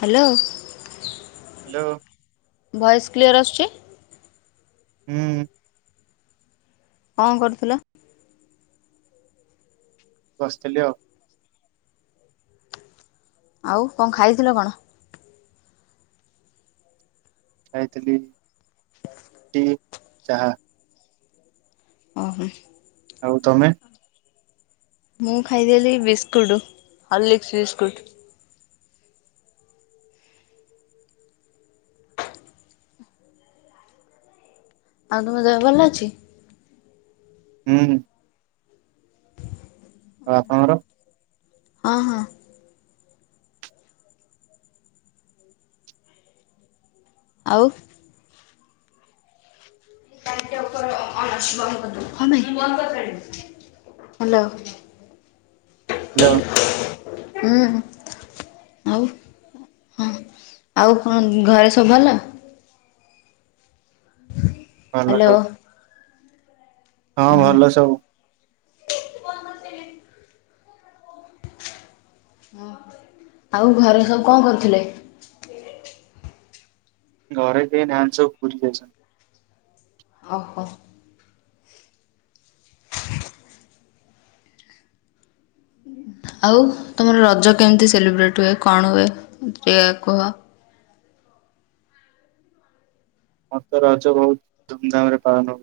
Hello. Hello. Voice clear ଆସୁଛି। ହୁଁ। କଣ କରୁଥିଲ? ବସିଥିଲି ଆଉ। ଆଉ କଣ ଖାଇଥିଲ କଣ? ଖାଇଥିଲି ଟି ଚାହା। ଓ ହୋ। ଆଉ ତମେ? ମୁଁ ଖାଇଦେଲିି ବିସ୍କୁଟ ହର୍ଲିସ୍କ ବିସ୍କୁଟ୍। ଆଉ ତୁମ ଦେହଭଲ ଅଛି? ଉଁ। ଆ ଆପଣଙ୍କର? ହଁ ହଁ। ଆଉ? [unintelligible] ହ୍ୟାଲୋ। ଲୋ ଉଁ। ଆଉ ହଁ ଆଉ କଣ ଘରେ ସବୁ ଭଲ? ଭଲ ହ୍ୟାଲୋ ହଁ ସବ ହଁ ଭଲ ସବୁ। [inaudible] ହୁଁ ଆଉ ଘରେ ସବୁ କଁ କରଥିଲେ? ଘରେ କେଇ ନାହାନ୍ତି ସବୁ ପୁରି ଯାଇଛ ଆ ହଁ। ଆଉ ତୁମର ରଜ କେମତି ସେଲିବ୍ରେଟ୍ ହୁଏ କଣ ହୁଏ ଟିଏ କୁହ? ମତ ରଜ ବହୁତ ଧୁମଧାମ ରେ ପାଳନ ହୁ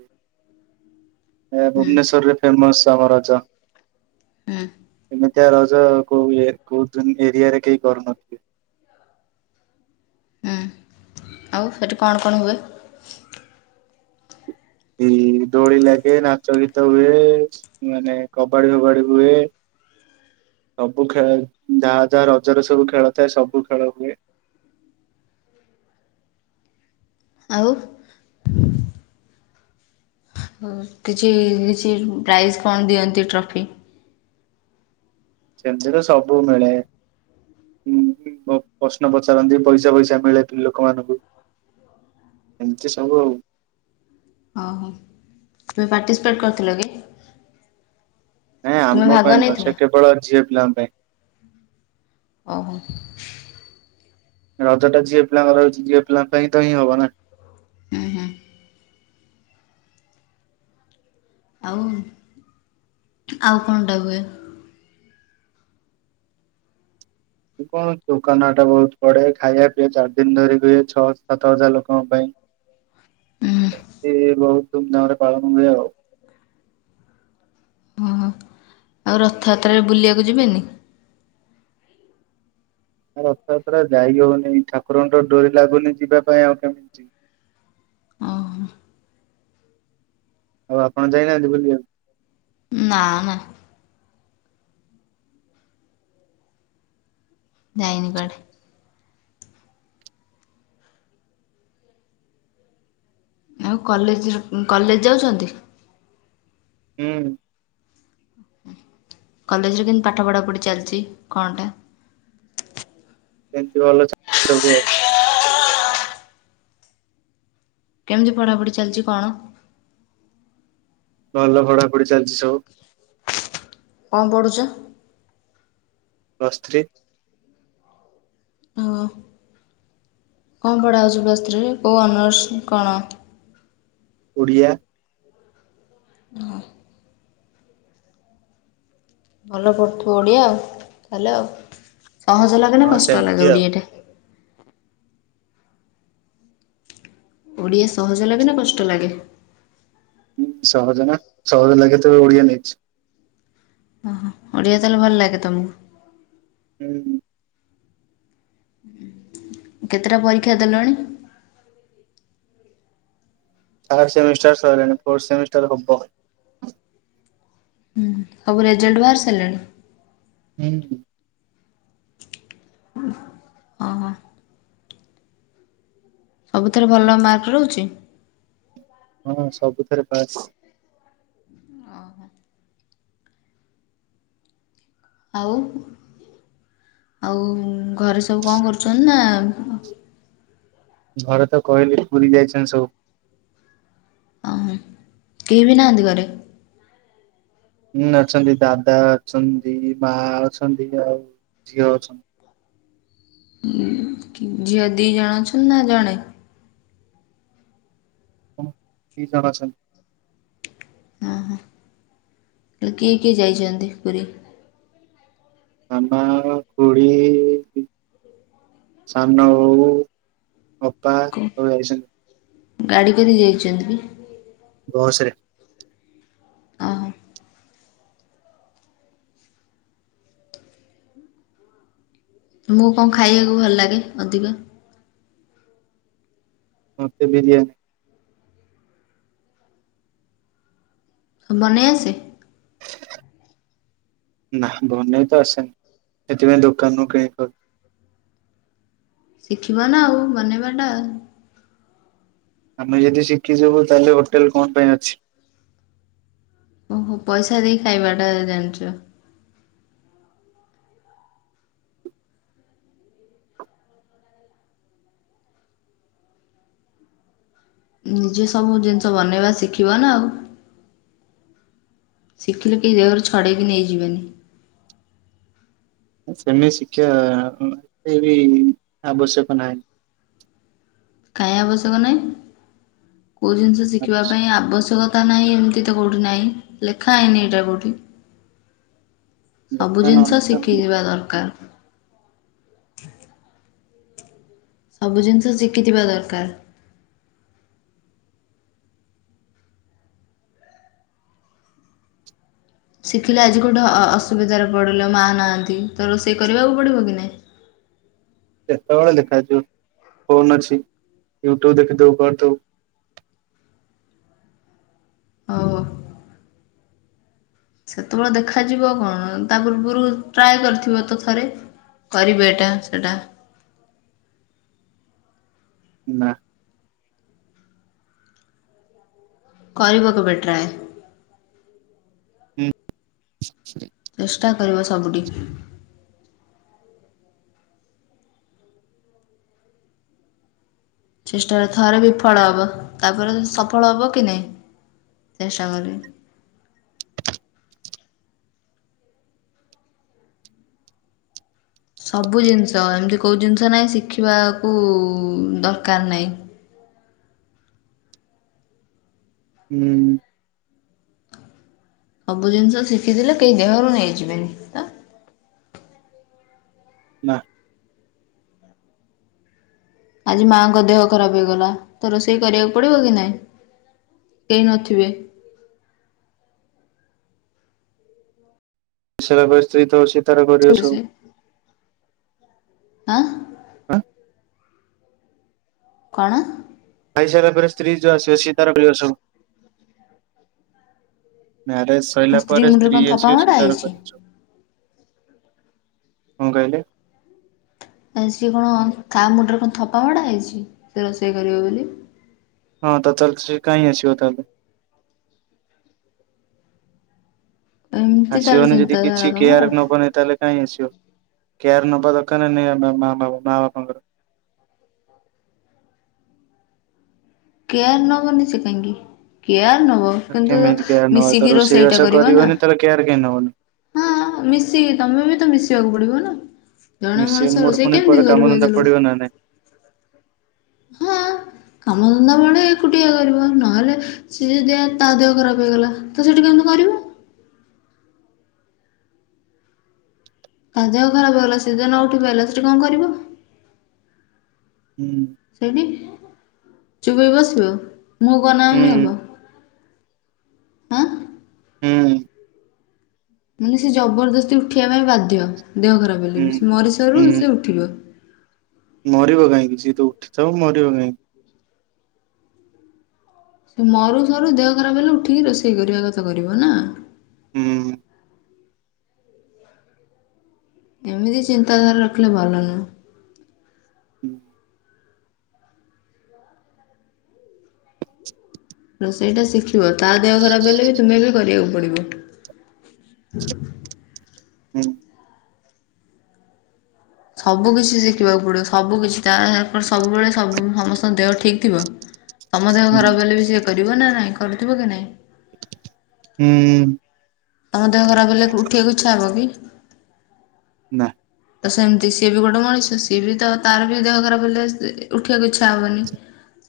ଏ ହୁଁ ଭୁବନେଶ୍ୱରରେ। ଫେମସ ଆମ ରଜ। ହୁଁ। ଏମିତିଆ ରଜ କୋଉ ୟେ କୋଉ ଦିନି ଏରିଆ ରେ କେହି କରୁନଥିବେ। ଉଁ ଆଉ ସେଠି କଣ କଣ ହୁଏ? ଇ ଦୋଳି ଲାଗେ ନାଚ ଗୀତ ହୁଏ ମାନେ କବାଡି ଫବାଡି ହୁଏ ସବୁ ଖେଳ ଯାହା ଯାହା ରଜରେ ସବୁ ଖେଳ ଥାଏ ସବୁ ଖେଳ ହୁଏ। ଆଉ? ହଉ କିଛି କିଚି ପ୍ରାଇଜ୍ କଣ ଦିଅନ୍ତି ଟ୍ରଫି? ସେମତି ତ ସବୁ ମିଡେ ଉଁ ମ ପ୍ରଶ୍ନ ପଚାରନ୍ତି ପଇସା ଫଇସା ମିଳେ ପି ଲୋକମାନଙ୍କୁ। ଏମିତି ସବୁ ଆଉ। ଓ ହୋ ତୁମେ ପାର୍ଟିସିପେଟ୍ କରଥିଲ କି? ନାଇଁ ତୁମେ ଆମ ଭାଗ ପାଇଁ ନୁହ ନେଇଥିଲ ସେ କେବଳ ଝିଅ ପିଲାଙ୍କ ପାଇଁ। ଓହୋ। ରଜ ଟା ଝିଅ ପିଲାଙ୍କର ରହିଚି ଯିଅ ପିଲାଙ୍କ ପାଇଁ ତ ହିଁ ହବ ନା। ଉହଁ। ଆଉ ଆଉ କଣ ଟା ହୁଏ? ପୁକ କୋଲ ଦୋକାନ ହାଟା ବହୁତ ପଡେ ଖାଇବା ପିଆ ଚାର ଦିନ ଧରି ହୁଏ ଛଅ ସାତ ହଜାର ଲୋକଙ୍କ ପାଇଁ। ହୁଁ ଏ ବହୁତ ଧୁମଧାମ ରେ ପାଳନ ହୁଏ ଆଉ। ଓ ହୋ ଆଉ ରଥଆତ୍ରାରେ ବୁଲିବାକୁ ଯିବେନି? ରଥଯାତ୍ରା ଯାଇ ହଉନି ଠାକୁରଙ୍କତ ଡୋରି ଲାଗୁନି ଯିବା ପାଇଁ ଆଉ କେମିତି ଯିବ ଓହୋ ଆଉ ଆପଣ ଯାଇନାହାନ୍ତି ବୁଲିବାକୁ? ନାହା ଯାଇନି କୁଆଡେ। ଆଉ କଲେର କଲେଜ ଯାଉଚନ୍ତି? ହୁଁ। କଲେଜରେ କେମ ପାଠ ପଢ଼ା ପଢ଼ି ଚାଲିଚି କଣଟା? ସେମିତି ଭଲ [unintelligible] ଚବୁ ଆଉ। କେମତି ପଢାପଢି ଚାଲିଚି କଣ? ଭଲ ପଢାପଢି ଚାଲିଛି ସବୁ। କଁ ପଡ଼ୁଛ? Plus three. ଓ କଣ ପଢ଼ା ହେଉଛି ପ୍ଲସ ଥ୍ରିରେ, କୋଉ ଅନର୍ସ କଣ? ଓଡ଼ିଆ। ଓ। ଭଲ ପଢ଼ୁଥିବ ଓଡ଼ିଆ ତାହେଲେ ଆଉ ସହଜ ଲାଗେ ନା ହଁ କଷ୍ଟ ସେମିତି ଲାଗେ ଆଉ। ଓଡ଼ିଆ ଟା। ଓଡିଆ ସହଜ ଲାଗେ ନା କଷ୍ଟ ଲାଗେ। ଉଁ ସହଜ ନା ସହଜ ଲାଗେ ତେବେ ଓଡିଆ ନେଇଛି। ଓହୋ ଓଡ଼ିଆ ତାହାଲେ ଭଲ ଲାଗେ ତମକୁ। ହୁଁ। କେତେଟା ପରୀକ୍ଷା ଦେଲଣି? ଥାର୍ଡ ସେମିଷ୍ଟାର ସଇଲାଣି, ଫୋର୍ ସେମିଷ୍ଟାର ହବ। ଉଁ ସବୁ ରେଜଲ୍ଟ ବାହାରି ସାରିଲାଣି। ହୁଁ ହୁଁ। ଅ ହ। ସବୁଥିରେ ଭଲ ମାର୍କ ରହୁଛି। ହଁ ସବୁଥିରେ ପାସ୍। ଓହୋ, ଆଉ ଆଉ ଘରେ ସବୁ କଁ କରୁଛନ୍ତି ନା ଘରେ ତ କହିଲି ପୁରୀ ଯାଇଛନ୍ତି ସବୁ। ଅ ହୋ କେହି ବି ନାହାନ୍ତି ଘରେ? ହୁଁ ଅଛନ୍ତି ଦାଦା ଅଛନ୍ତି ମା ଅଛନ୍ତି ଆଉ ଝିଅ ଅଛନ୍ତି। ହୁଁ ଝିଅ ଦି ଜଣ ଅଛନ୍ତି ନା ଜଣେ? କଣ ଦି ଜଣ ଅଛନ୍ତି। ହଁ ହଁ ତା ହେଲେ କିଏ କିଏ ଯାଇଛନ୍ତି ପୁରୀ। ମାମା, ଖୁଡି। ସାନ ବୋଉ, ଅପା ସବୁ ଯାଇଛନ୍ତି। ଗାଡ଼ି କରି ଯାଇଛନ୍ତି କି? ବସରେ। ଓହୋ ମୁଁ କଣ ଖାଇବାକୁ ଭଲ ଲାଗେ ଅଧିକ? ମତେ ବିରିୟାନୀ। ହଁ ବନେଇ ଆସେ। ନା ବନେଇ ତ ଆସେନି ସେଥିପାଇଁ ଦୋକାନରୁ କିଣିିକ ଖାଉଚି। ଶିଖିବ ନା ଆଉ ବନେଇ ବାଟା। ଆମେ ଯଦି ଶିଖିଯିବୁ ତାହେଲେ ହୋଟେଲ କଣ ପାଇଁ ଅଛି। ଓ ହୋ ପଇସା ଦେଇ ଖାଇବାଟା ଜାଣିଛ। ନିଜେ ସବୁ ଜିନିଷ ବନେଇବା ଶିଖିବ ନା ଆଉ। ଶିଖିଲେ କି ଦେହରୁ ଛଡେଇକି ନେଇ ଯିବେନି। ନାଇ ସେମିତି ଶିକ୍ଷିବା ଏତେବି ଆବଶ୍ୟକ ନାହିଁ। କାଇଁ ଆବଶ୍ୟକ ନାହିଁ। କୋଉ ଜିନିଷ ଶିଖିବା ଆବଶ୍ୟକ ପାଇଁ ଆବଶ୍ୟକ କତା ନାହିଁ ଏମିତି ତ କୋଉଠି ନାହିଁ ଲେଖା ହେଇନି ଏଇଟା କୋଉଠି। ସବୁ ଦେଖା ଜିନିଷ ନହେଲେ ଶିଖିଯିବା ଦରକାର। ସବୁ ଜିନିଷ ଶିଖିଥିବା ଦରକାର। ଶିଖିଲେ ଆଜି କୋଉଠେ ଅ ଅସୁବିଧାରେ ପଡ଼ିଲେ ମା ନାହାଁନ୍ତି ତ ରୋଷେଇ କରିବାକୁ ପଡ଼ିବ କି ନାହିଁ। ସେତେବେଳେ ଦେଖାଯିବ ଫୋନ ଅଛି ୟୁଟ୍ୟୁବ ଦେଖି ଦବୁ କରିଦବୁ। ଓ। ସେତେ ବେଳେ ଦେଖାଯିବ କଣ ତା ପୂର୍ବରୁ ଟ୍ରାଏ କରିଥିବ ତ ଥରେ। କରିବୀ ଏଟା ସେଟା। ନା। କରିବ କେବେ ଟ୍ରାଏ। ହୁଁ ଚେଷ୍ଟା କରିବ ସବୁଠି। ଚେଷ୍ଟାରେ ଥରେ ବିଫଳ ହେବ, ତାପରେ ସଫଳ ହେବ କି ନାହିଁ? ଚେଷ୍ଟା କରିବି ସବୁ ଜିନିଷ ଏମିତି କେଉଁ ଜିନିଷ ନାହିଁ ଶିଖିବାକୁ ଦରକାର ନାହିଁ। ହୁଁ। ସବୁ ଜିନିଷ ଶିଖିଥିଲେ କେହି ଦେହରୁ ନେଇଯିବେନି ତ। ନା। ଆଜି ମାଆଙ୍କ ଦେହ ଖରାପ ହେଇଗଲା ତ ରୋଷେଇ କରିବାକୁ ପଡ଼ିବ କି ନାଇଁ? କେହି ନଥିବେ। ସେ [unintelligible] ସ୍ତ୍ରୀ ତ ଅଛି ତାର କରିବ ସେ ସବୁ। ଆଁ? ହଁ। କଣ? ଖାଇସାରିଲା ପରେ ସ୍ତ୍ରୀ [unintelligible] ସେ ତାର ସବୁ ମ୍ୟାରେଜ ମୋ ସରିଲା ପରେ ମୁଣ୍ଡରେ ସ୍ତ୍ରୀ କଣ ଥପା ଆସିବ ମଡ଼ା ସେ ତାର ହେଇଛି? କରିବ ସବୁ। କଣ କହିଲେ? ଆ ସିଏ କଣ ତା ମୁଣ୍ଡରେ କଣ ଥୋପା ଭଡ଼ା ହେଇଚି ସିଏ ରୋଷେଇ କରିବ ବୋଲି? ହଁ ତ ତାହେଲେ ସେ କାହିଁ ଆସିବ ତାହେଲେ। ଏମିତି ତାହେଲେ ଆସିବନି ଯଦି ଚିନ୍ତାଧାରା କିଛି ତମର କେୟାର ନବ ନି ତାହେଲେ କାଇଁ ଆସିବ, କେୟାର ନବା ଦରକାର ନା ନାଇଁ ଆ ମା ବା ମା ବାପାଙ୍କର? କେୟାର ନବ ସେ କାହିଁକି କେୟାର ନବ। କିନ୍ତୁ କେମିତି କେୟାର ନବା ତ ମିଶିକି ରୋଷେଇଟା ରୋଷେଇବାସ କରିବ ନା। କରିବନି ତାହେଲେ କେୟାର କାହିଁ ନବନି। ହଁ ମିଶିକି ତମେ ବି ତ ମିଶିବାକୁ ପଡ଼ିବ ନା। ଜଣେ ମିଶି ମଣିଷର ମୋର ସେ ପୁଣି କୁଆଡେ କେମିତି କାମ କରିବ ଧନ୍ଦା ଏତେ ପଡିବ ଲୋକ ନା ନାଇଁ ହଁ କାମଧନ୍ଦା ବେଳେ ଏକୁଟିଆ କରିବ ନହେଲେ ସିଏ ଯଦି ତା ଦେହ ଖରାପ ହେଇଗଲା ତ ସେଠି କେମିତି କରିବ? ତା ଦେହ ଖରାପ ହେଲା ସେ [unintelligible] ଉଠି ନ ପାରିଲା ତା ହେଲେ ସେଠି କଣ କରିବ? ହୁଁ। ସେଇଠି ଚୁପୁ ହେଇକି ବସିବ, ମୁଁହ କୁ ଅନାଅନି ହୁଁ ହବ। ହଁ। ହୁଁ। ମାନେ ସେ ଜବରଦସ୍ତି ଉଠିବା ପାଇଁ ବାଧ୍ୟ ଦେହ ଖରାପ ହୁଁ। ହେଲେ ମରିସରୁ ହୁଁ ସେ ଉଠିବ। ମରିବ କାହିଁକି ସିଏ ତ ଉଠିଥିବ ମରିବ କାହିଁକି। ସେ ମରୁ ସରୁ ଦେହ ଖରାପ ହେଲେ ଉଠିକି ରୋଷେଇ କରିବା କଥା କରିବ ନା? ହୁଁ। ଏମିତି ଚିନ୍ତାଧାରା ରଖିଲେ ଭଲ ନୁହେଁ। ହୁଁ। ରୋଷେଇଟା ଶିଖିବ, ତା ଦେହ ଖରାପ ହେଲେ ବି ତୁମେ ବି କରିବାକୁ ପଡ଼ିବ। ସବୁ କିିଛି ଶିଖିବାକୁ ପଡ଼ିବ ସବୁ କିିଛି ତା ସବୁବେଳେ ସବୁ [inaudible] ସମସ୍ତଙ୍କ ଦେହ ଠିକ୍ ଥିବ। ତମ ଦେହ ହୁଁ ଖରାପ ହେଲେ ବି ସିଏ କରିବ ନା ନାଇଁ କରୁଥିବ କି ନାଇଁ? ହୁଁ। ତମ ଦେହ ଖରାପ ହେଲେ ଉଠିବାକୁ ଇଚ୍ଛା ହେବ କି? ନା। ତ ସେମିତି ସିଏ ବି ଗୋଟେ ମଣିଷ ସିଏ ବି ତ ତାର ବି ଦେହ ଖରାପ ହେଲେ [inaudible] ଉଠିବାକୁ ଇଚ୍ଛା ହବନି।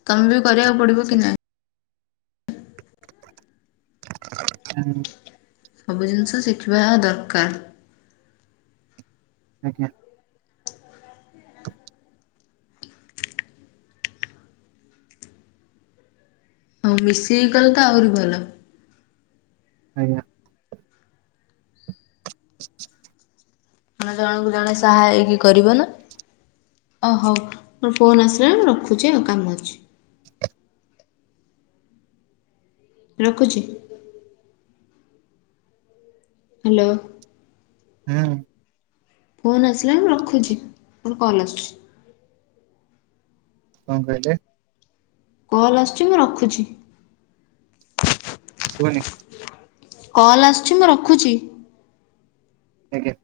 ତମେ ବି କରିବାକୁ ପଡିବ କି ନାହିଁ? ହୁଁ ସବୁ ଜିନିଷ ଶିଖିବା ଦରକାର। ଆଜ୍ଞା। ହଉ ମିଶିକି କଲେ ତ ଆହୁରି ଭଲ। ଆଜ୍ଞା। ମାନେ ଜଣକୁ ଜଣେ ସାହା ହେଇକି କରିବ ନା। ଓ ହଉ ମୋର ଫୋନ ଆସିଲା ମୁ ରଖୁଛି ଆଉ କାମ ଅଛି। ରଖୁଚି। ହାଲୋ। ହୁଁ। ଫୋନ୍ ଆସିଲାଣି ମୁଁ ରଖୁଚି ମୋର କଲ୍ ଆସୁଛି। କଣ କହିଲେ? କଲ୍ ଆସୁଚି ମୁଁ ରଖୁଚି। ସୁଭାନି। କଲ୍ ଆସୁଚି ମୁଁ ରଖୁଚି। ଏ